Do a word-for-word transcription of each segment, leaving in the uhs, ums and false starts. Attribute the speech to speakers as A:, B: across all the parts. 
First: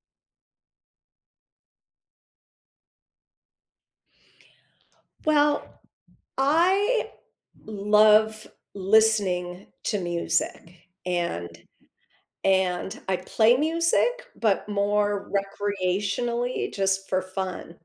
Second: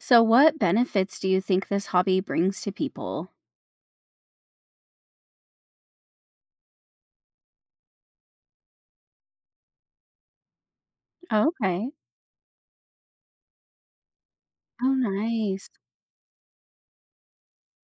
A: So, what benefits do you think this hobby brings to people?
B: Well, I love listening to music
A: Oh,
B: and
A: okay.
B: and I play music, but
A: Oh,
B: more
A: nice.
B: recreationally just for fun.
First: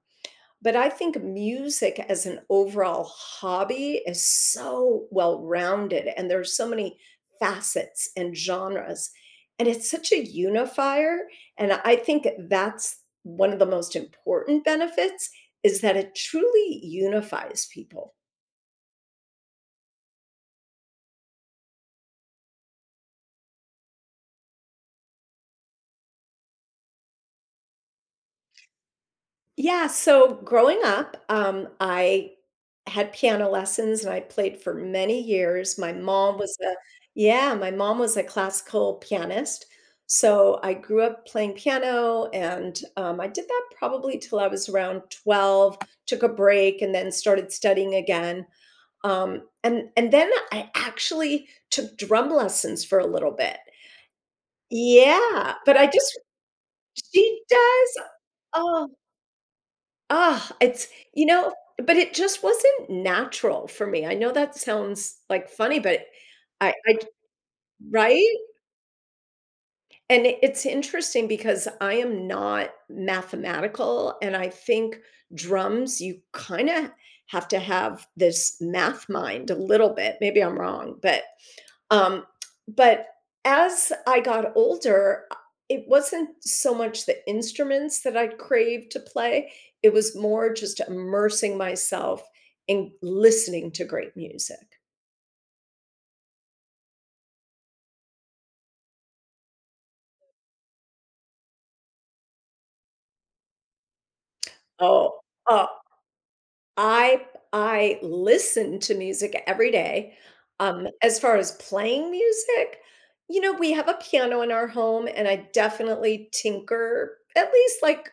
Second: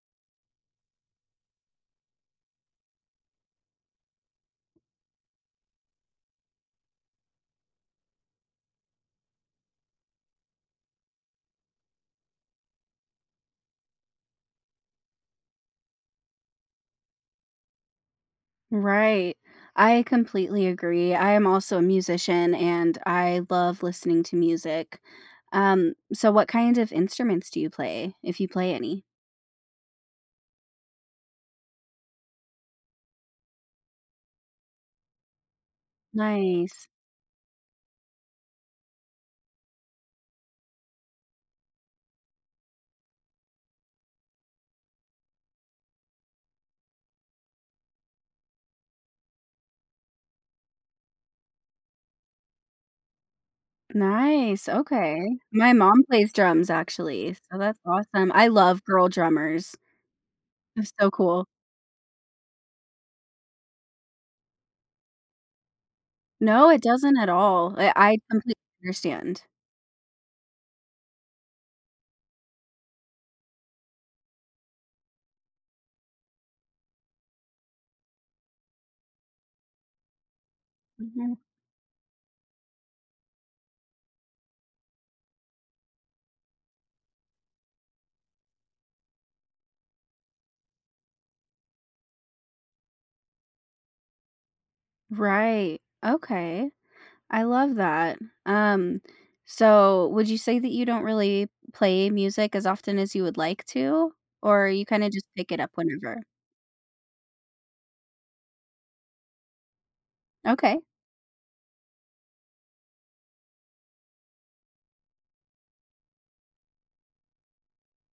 B: But I think music as an overall hobby is so well-rounded and there's so many facets and genres. And it's such a unifier, and I think that's one of the most important benefits is that it truly unifies people.
A: Right. I completely agree. I am also a musician and I love listening to music. Um, so what kind of instruments do you play, if you play any?
B: Yeah, so growing up, um, I had piano lessons and I played for many years. My mom was a
A: Nice.
B: yeah, my mom was a classical pianist. So I grew up playing piano and um, I did that probably till I was around twelve, took a break and then started studying again. Um, and and then I actually took drum lessons for a little bit.
A: Nice. Okay.
B: Yeah,
A: My
B: but I
A: mom
B: just
A: plays drums actually.
B: she
A: So that's
B: does.
A: awesome. I love
B: Oh.
A: girl drummers.
B: Ah, it's
A: It's so
B: you
A: cool.
B: know, but it just wasn't natural for me. I know that sounds, like, funny, but
A: No,
B: I
A: it
B: I
A: doesn't at all. I, I
B: right?
A: completely understand.
B: And it- it's interesting because I am not mathematical, and I think drums, you kinda have to have this math mind a little bit, maybe I'm wrong, but
A: Mhm.
B: um, but as I got older, uh, it wasn't so much the instruments that I craved to play, it was more just immersing myself in listening to great music.
A: Right. Okay. I love that. Um, so would you say that you don't really play music as often as you would like to? Or you kinda
B: Oh,
A: just pick it
B: oh,
A: up whenever?
B: I I listen to music every day.
A: Okay.
B: Um, as far as playing music, you know, we have a piano in our home and I definitely tinker at least like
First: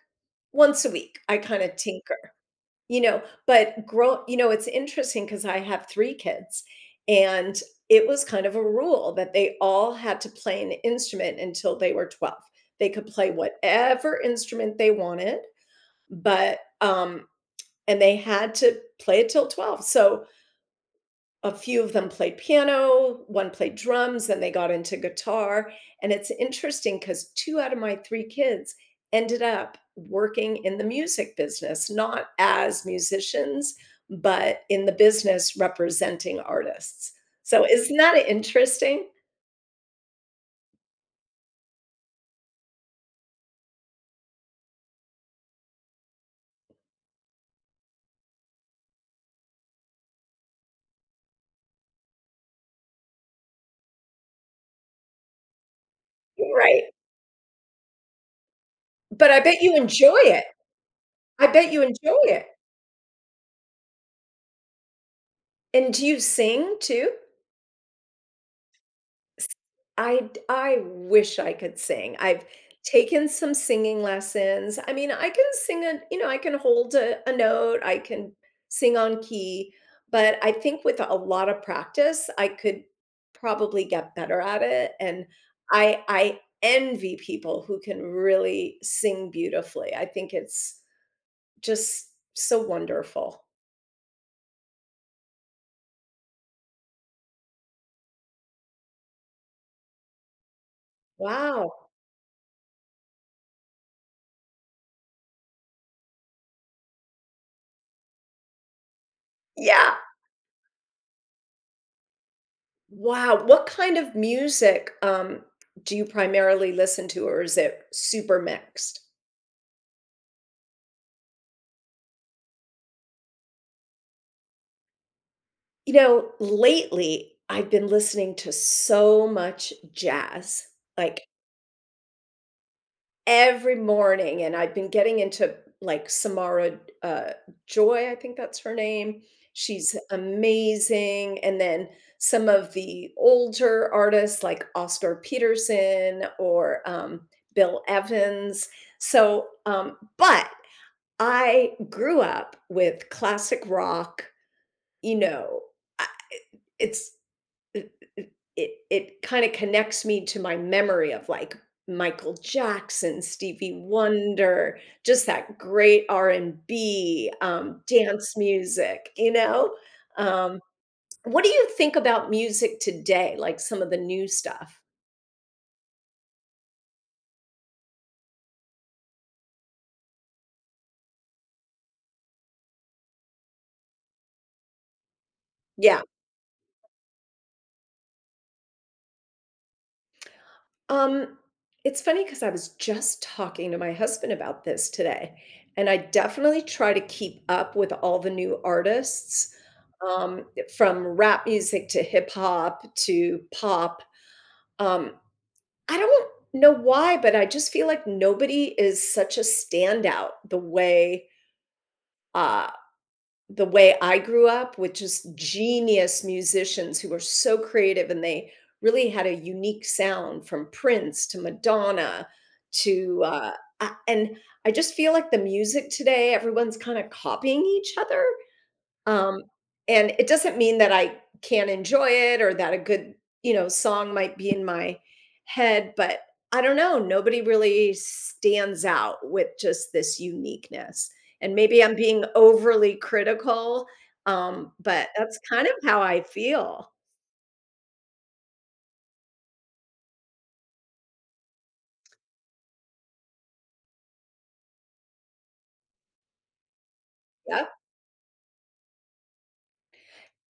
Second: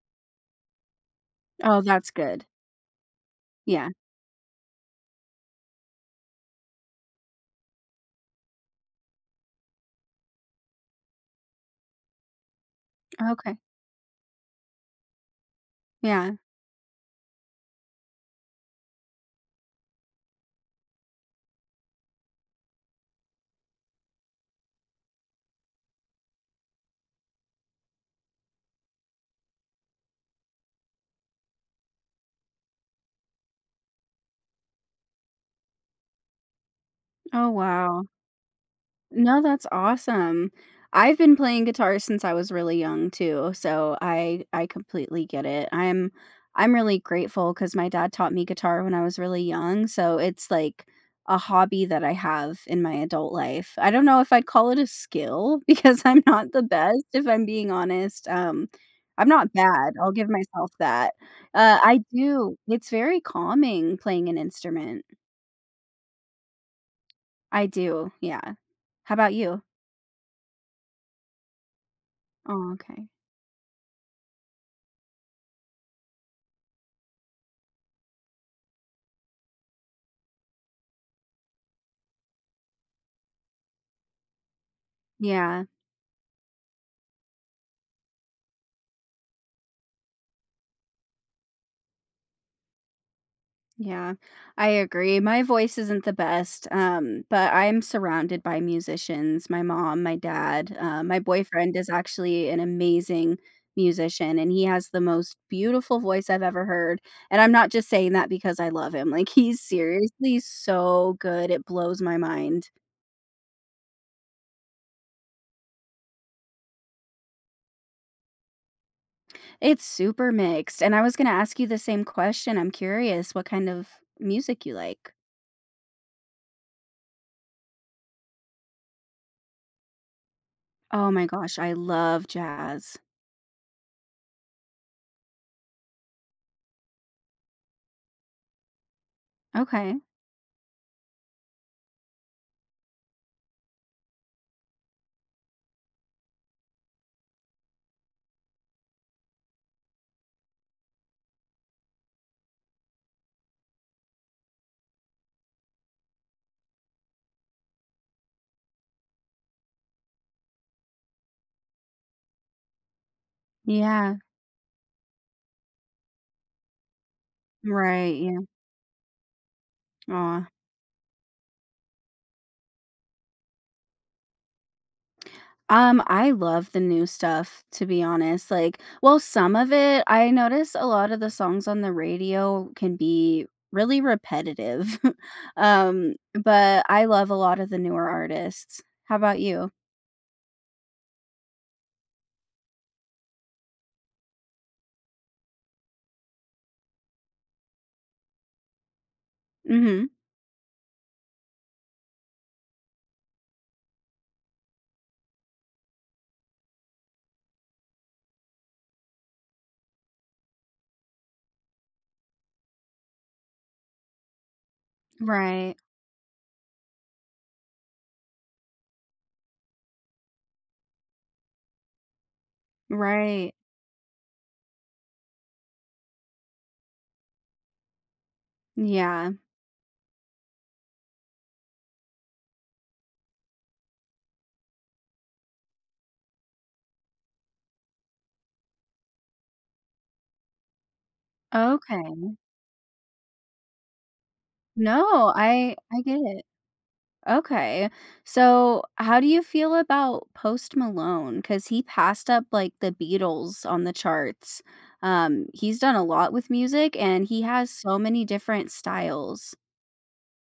B: once a week. I kind of
A: Oh, that's
B: tinker.
A: good.
B: You know, but
A: Yeah.
B: grow you know, it's interesting because I have three kids, and it was kind of a rule that they all had to play an instrument until they were twelve. They could play
A: Okay.
B: whatever instrument they wanted,
A: Yeah.
B: but, um and they had to play it till twelve. So, a few of them played piano, one played drums, then they got into guitar. And it's interesting because two out of my three kids ended up working in the music business, not as musicians, but in the business representing artists.
A: Oh,
B: So isn't
A: wow.
B: that interesting?
A: No, that's awesome. I've been playing guitar since I was really young too, so I I completely get it. I'm I'm really grateful because my dad taught me guitar when I was really young, so it's like a hobby that I have in my adult life. I don't know if I'd call it a skill because I'm not the
B: Right.
A: best, if I'm being honest. Um, I'm
B: But I
A: not
B: bet you
A: bad, I'll
B: enjoy
A: give
B: it.
A: myself that.
B: I bet
A: Uh,
B: you
A: I
B: enjoy it.
A: do, it's very calming playing an instrument.
B: And do you sing too?
A: I do, yeah. How about you?
B: I d I wish I could sing. I've
A: Oh, okay.
B: taken some singing lessons. I mean, I can sing a you know, I can hold a a note, I can sing on key, but I think with a lot of practice, I could probably get better at it, and
A: Yeah.
B: I I envy people who can really sing beautifully. I think it's just so wonderful.
A: Yeah, I agree. My voice isn't the best, um, but I'm surrounded by musicians. My mom, my dad, uh, my boyfriend is
B: Wow.
A: actually an amazing musician, and he has the most beautiful voice I've ever heard. And I'm not just saying that because I love him. Like, he's
B: Yeah.
A: seriously so good. It blows my mind.
B: Wow, what kind of music, um, do you primarily listen to, or is it super mixed?
A: It's super mixed. And I was going to ask you the same question. I'm curious what kind of music you like.
B: You know, lately, I've been listening to so much jazz,
A: Oh my
B: like,
A: gosh, I love jazz.
B: every morning, and I've been getting into, like, Samara, uh, Joy, I think that's her name, she's
A: Okay.
B: amazing, and then some of the older artists like Oscar Peterson or, um, Bill Evans, so, um but I grew up with classic rock, you know, I it's it it it kinda connects me to my memory of, like, Michael Jackson, Stevie
A: Yeah.
B: Wonder, just that great R and B, um,
A: Right.
B: dance
A: Yeah.
B: music, you know?
A: Aw.
B: Um, what do you think about music today, like some of the new stuff?
A: Um, I love the new stuff, to be honest, like, well, some of it. I notice a lot of the songs on the radio can be really repetitive,
B: Yeah.
A: um, but I love a lot of the newer artists. How about you?
B: Um, it's funny because I was just talking to my husband about this today, and I definitely try to keep up with all the new artists,
A: Mhm.
B: um, from rap music to hip hop to pop. Um, I don't know why, but I just feel like nobody is such a standout the way, uh, the way I grew up with just
A: Right.
B: genius musicians who were so creative and they really had a unique sound from Prince to Madonna to, uh,
A: Right.
B: a and I just feel like the music today, everyone's kinda copying each other.
A: Yeah.
B: Um, and it doesn't mean that I can't enjoy it or that a good, you know, song might be in my head, but I don't know, nobody really stands out with just this uniqueness. And maybe I'm
A: Okay.
B: being overly critical, um, but
A: No,
B: that's kind of
A: I
B: how
A: I get
B: I
A: it.
B: feel.
A: Okay. So, how do you feel about Post Malone? Because he passed up like the Beatles on the charts. Um, he's done a lot with music and he
B: Yep.
A: has so many different styles.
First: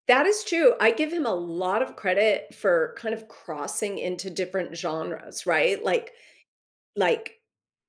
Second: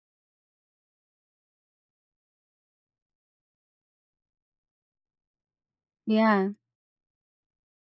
B: That is true. I give him a lot of credit for kind of crossing into different genres, right? Like
A: Yeah.
B: like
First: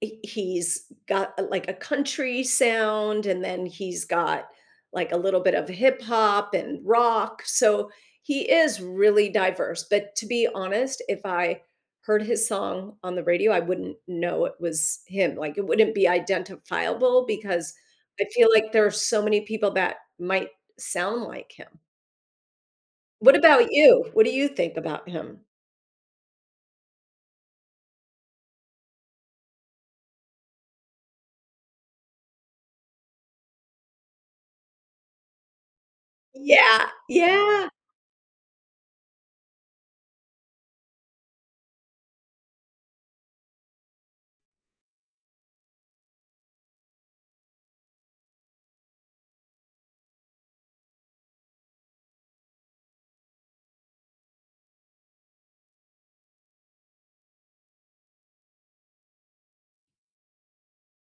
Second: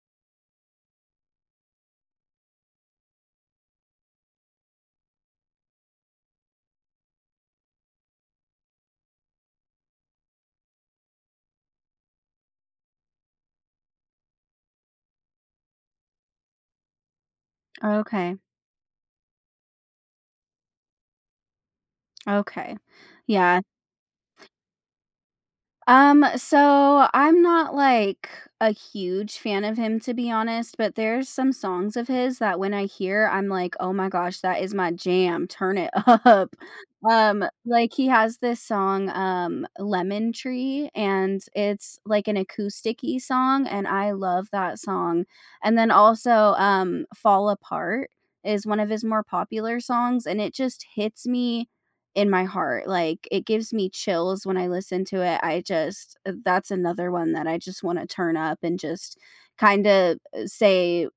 B: he- he's got uh, like a country sound and then he's got like a little bit of hip hop and rock, so he is really diverse, but to be honest, if I heard his song on the radio, I wouldn't know it was him, like it wouldn't be identifiable because I
A: Okay.
B: feel like there are so many people that might sound like him.
A: Okay.
B: What
A: Yeah.
B: about you, what do you think about him?
A: Um, so I'm not like a huge fan of him to be honest, but there's some songs of his that when I hear, I'm like, "Oh my gosh, that is my jam. Turn it up."
B: Yeah,
A: Um,
B: yeah.
A: like he has this song, um, Lemon Tree, and it's like an acousticy song, and I love that song. And then also, um, Fall Apart is one of his more popular songs, and it just hits me in my heart. Like it gives me chills when I listen to it. I just uh, that's another one that I just want to turn up and just kind of say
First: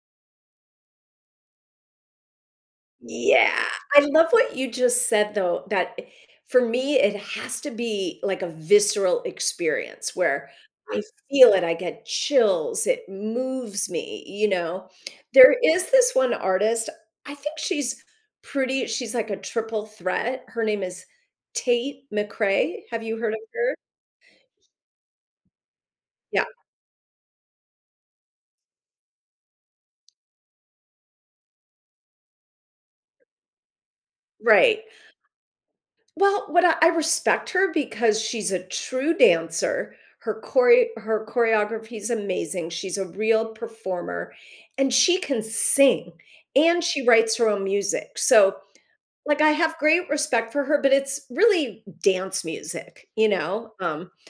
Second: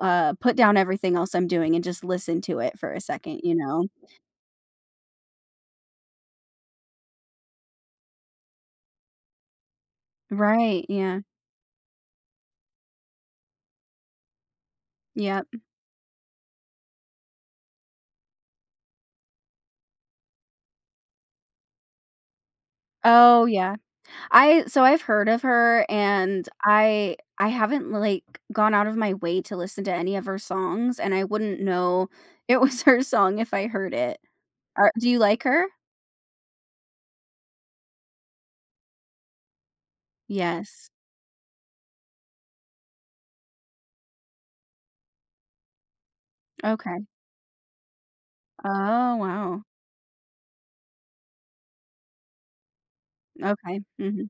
A: uh put down everything else I'm doing and just listen to it for a second, you
B: Yeah,
A: know.
B: I love what you just said though, that I for me, it has to be like a visceral experience where
A: Right.
B: I
A: Yeah.
B: feel it, I get chills, it moves me, you know?
A: Yep.
B: There is this one artist, I think she's pretty she's like a triple threat. Her name is Tate McRae. Have you heard of
A: Oh
B: her?
A: yeah. I so I've heard of her
B: Yeah,
A: and I I haven't like gone out of my way to listen to any of her songs and I wouldn't know it was her song if I heard it.
B: right.
A: Are, do you like her?
B: Well, what I I respect her because she's a true dancer. Her chore
A: Yes.
B: her choreography is amazing. She's a real performer, and she can sing, and
A: Okay.
B: she writes her own music. So,
A: Oh,
B: like, I
A: wow.
B: have great respect for her, but it's really dance music, you know?
A: Okay,
B: Um,
A: mhm.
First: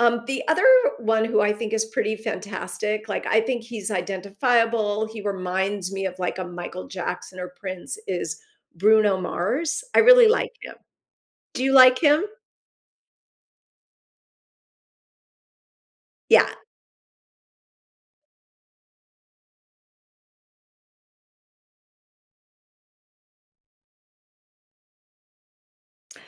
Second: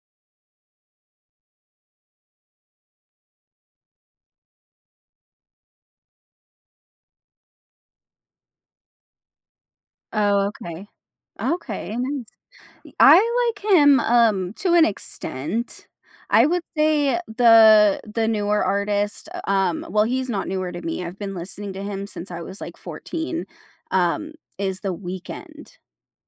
B: um, The other one who I think is pretty fantastic, like, I think he's identifiable, he reminds me of, like, a Michael Jackson or Prince, is Bruno Mars. I really
A: Oh,
B: like him.
A: okay.
B: Do you
A: Okay,
B: like him?
A: nice. I like him, um, to an extent. I
B: Yeah.
A: would say the the newer artist, uh, um well, he's not newer to me, I've been listening to him since I was, like, fourteen, um, is The Weekend,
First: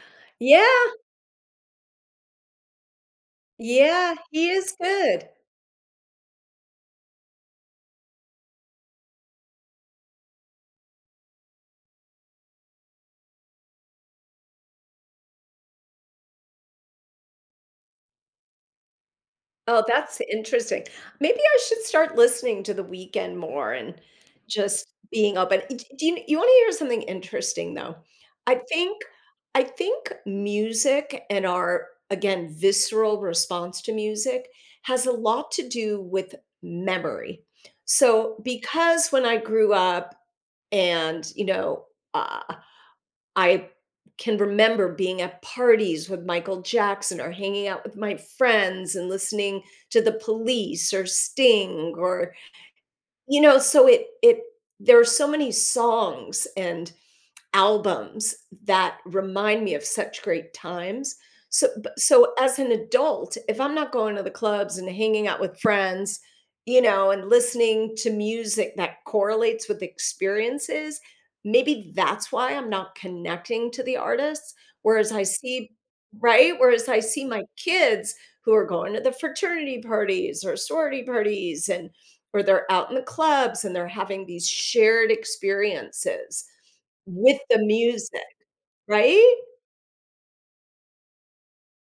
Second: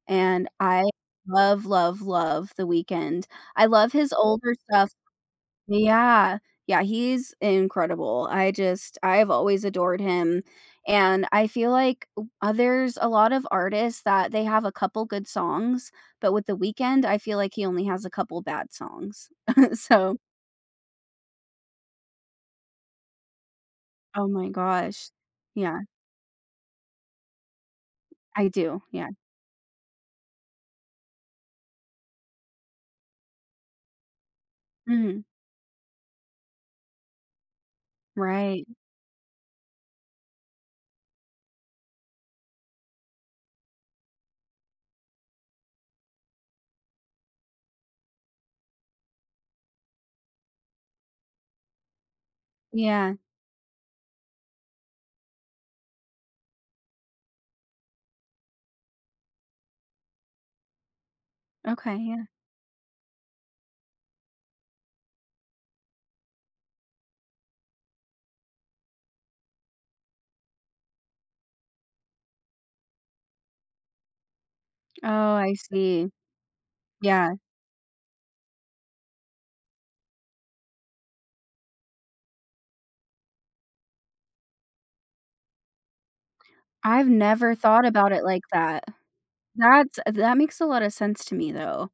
A: and
B: Yeah,
A: I love, love, love The Weekend. I love his
B: yeah, he
A: older
B: is
A: stuff.
B: good.
A: Yeah. Yeah, he's incredible. I just I've always adored him, and I feel like w uh, there's a lot of artists that they have a couple good songs, but with The Weekend, I feel like he only has a couple bad songs.
B: Oh,
A: So
B: that's interesting. Maybe I should start listening to The weekend more and
A: oh my
B: just
A: gosh.
B: being open. D
A: Yeah,
B: Do you you wanna hear something interesting, though?
A: I
B: I
A: do,
B: think
A: yeah.
B: I think music and our, again, visceral response to music has a
A: Mhm.
B: lot to do with memory. So,
A: Right.
B: because when I grew up and, you know, uh I can remember being at parties with Michael Jackson or hanging out with my friends and listening to The Police or Sting or
A: Yeah.
B: you know, so it it there are so many songs and albums that remind me of such great times. So, b-
A: Okay, yeah.
B: so as an adult, if I'm not going to the clubs and hanging out with friends, you know, and listening to music that correlates with experiences, maybe that's why I'm not connecting to the artists. Whereas I
A: Oh, I
B: see,
A: see.
B: right? Whereas I see
A: Yeah.
B: my kids who are going to the fraternity parties or sorority parties and or they're out in the clubs and they're having these shared experiences
A: I've
B: with
A: never
B: the
A: thought about
B: music,
A: it like that.
B: right?
A: That's, that makes a lot of sense to me, though.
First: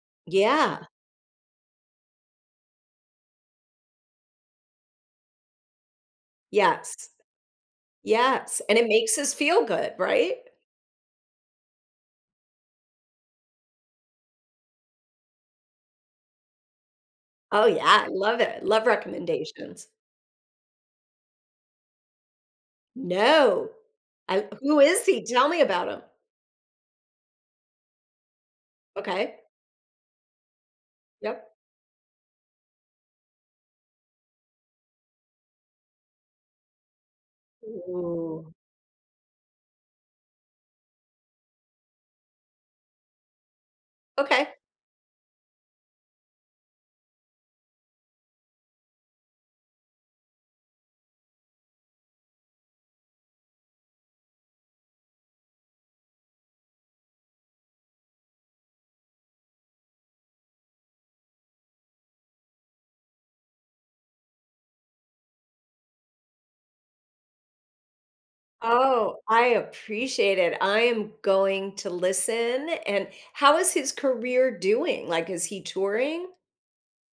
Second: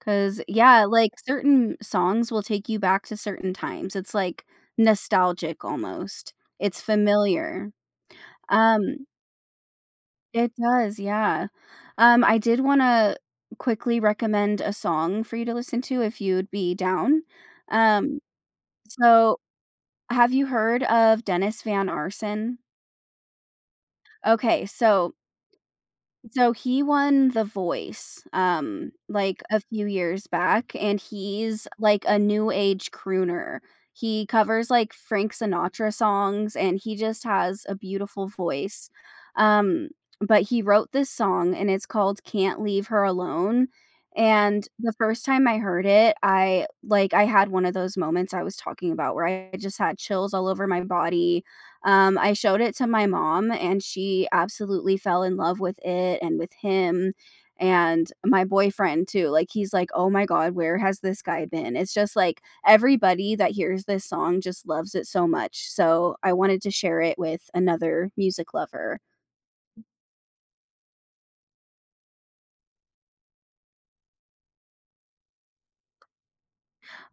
A: 'Cause yeah,
B: Yeah.
A: like, certain songs will take you back to certain times. It's, like, nostalgic almost. It's
B: Yes.
A: familiar.
B: Yes, and it
A: Um,
B: makes us feel good, right?
A: it does, yeah. Um, I did wanna quickly recommend a song for you to listen to if you'd be down.
B: Oh, yeah, I
A: Um,
B: love it. Love
A: so
B: recommendations.
A: have you heard of Dennis Van Arsen?
B: No. I
A: Okay,
B: who is
A: so
B: he? Tell me about him.
A: So he won The Voice, um,
B: Okay.
A: like, a few years back, and
B: Yep.
A: he's, like, a new age crooner. He covers, like, Frank Sinatra songs, and he just has a beautiful
B: Ooh.
A: voice. Um, but he wrote this song, and it's called "Can't Leave Her Alone,"
B: Okay.
A: and the first time I heard it, I like, I had one of those moments I was talking about where I just had chills all over my body, um, I showed it to my mom, and she absolutely fell in love with it and with him and my boyfriend too. Like he's like, "Oh my god, where has this guy been?" It's just like everybody that hears this song just loves it so much. So I wanted to share it with another music lover.
B: Oh, I appreciate it. I am going to listen, and how is his career doing? Like, is he touring?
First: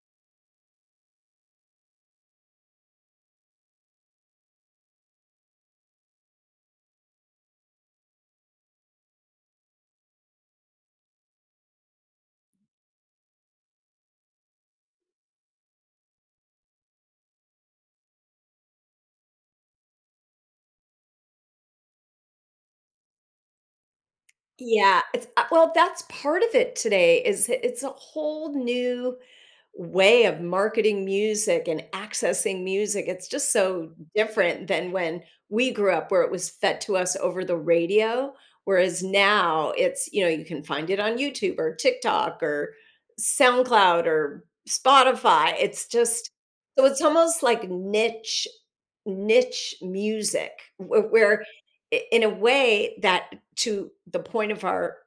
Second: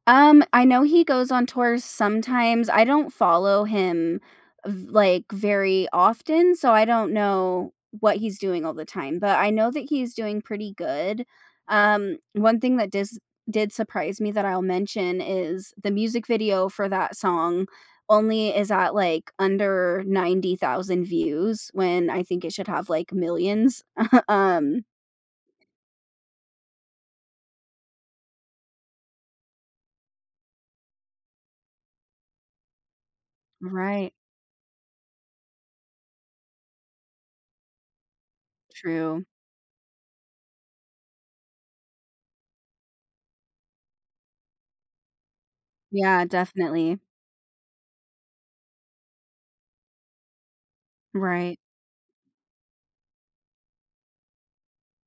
A: Um, I know he goes on tours sometimes. I don't follow him v like, very often, so I don't know what he's doing all the time, but I know that he's doing pretty good. Um, one thing that dis did surprise me that I'll mention is the music video for that song only is at, like, under ninety thousand views when I think it should have, like, millions. Um,
B: Yeah, it's uh, well, that's part of it today is it- it's a whole new way of marketing music and accessing music. It's just so
A: right.
B: different than when we grew up where it was fed to us over the radio, whereas
A: True.
B: now it's, you know, you can find it on YouTube or TikTok or SoundCloud or Spotify. It's
A: Yeah,
B: just so
A: definitely.
B: it's almost like niche niche music wh- where
A: Right.
B: i- in a way that to the point of our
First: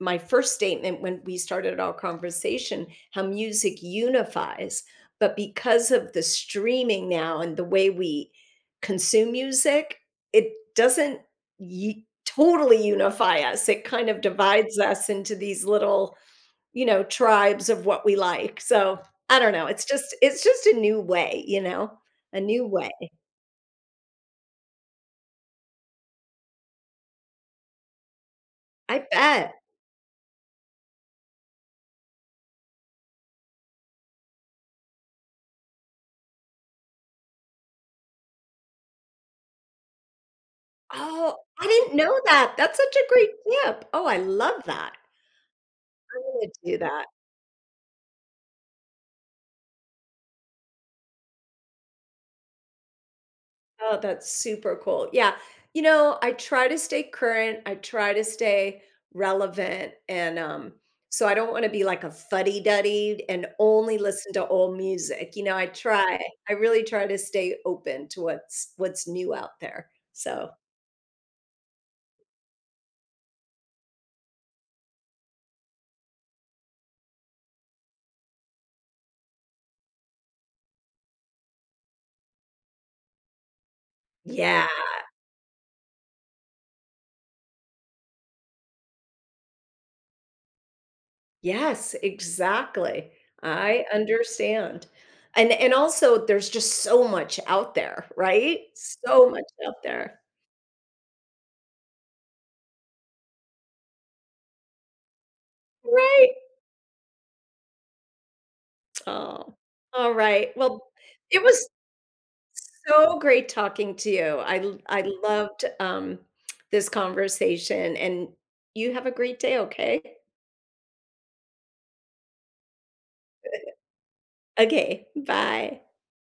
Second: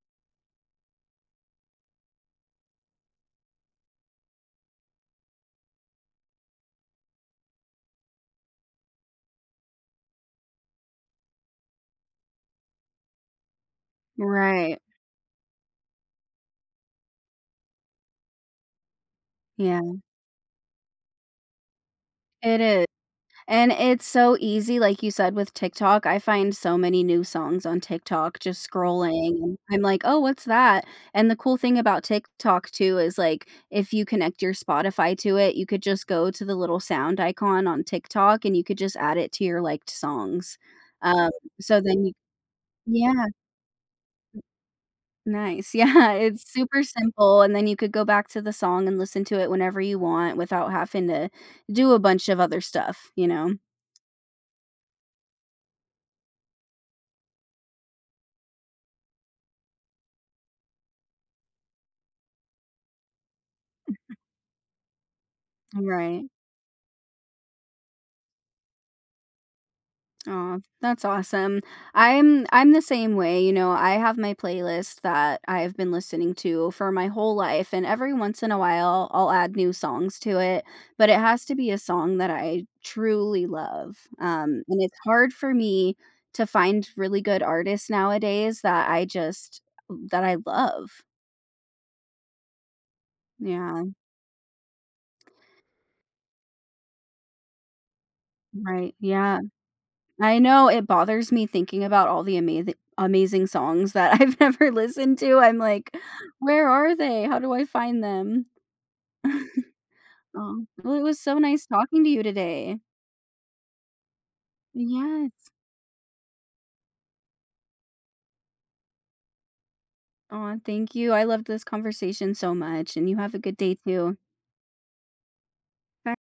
B: my first statement when we started our conversation, how music unifies, but because of the streaming now and the way we consume music, it doesn't y- totally unify us, it kind of divides
A: Right.
B: us into these little, you know, tribes of what we like. So I don't know, it's
A: Yeah.
B: just it's just a new way, you know, a
A: It
B: new
A: is,
B: way.
A: and it's so easy, like you said, with TikTok, I find so many new songs on TikTok just
B: I
A: scrolling,
B: bet.
A: and I'm like, "Oh, what's that?" And the cool thing about TikTok too is, like, if you connect your Spotify to it, you could just go to the little sound icon on TikTok, and you could just add it to your liked songs. Um,
B: Oh, I
A: so
B: didn't
A: then you
B: know that, that's such a
A: yeah,
B: great tip, oh I love that,
A: nice. Yeah, it's
B: gonna do
A: super
B: that.
A: simple, and then you could go back to the song and listen to it whenever you want without having to do a bunch of other stuff, you know?
B: Oh, that's super cool. Yeah. You know, I try to stay current. I try to stay relevant. And um, so I don't want to be like a fuddy duddy and only listen to old music. You know, I try,
A: Right.
B: I really try to stay open to what's what's new out there. So
A: Oh, that's awesome. I'm I'm the same way, you know, I have my playlist that I've been listening to for my whole life and every once in a while I'll add new songs to it, but it has to be a song that I truly love. Um,
B: yeah,
A: and it's hard for me to find really good artists nowadays that I just that I love.
B: yes, exactly.
A: Yeah,
B: I understand. And and also there's just so much out there, right?
A: right.
B: So
A: Yeah.
B: much out there.
A: I know it bothers me thinking about all the amazing, amazing songs that I've never listened to. I'm like,
B: Right.
A: "Where are they? How do I find them?"
B: Oh,
A: Aw,
B: all right. Well,
A: well, it was so
B: it
A: nice
B: was
A: talking to you today.
B: so great talking to you. I l- I
A: Yes.
B: loved um this conversation and you have a great day, okay?
A: Oh, thank you. I loved this conversation so much, and you have a good day too.
B: Okay, bye.
A: Bye.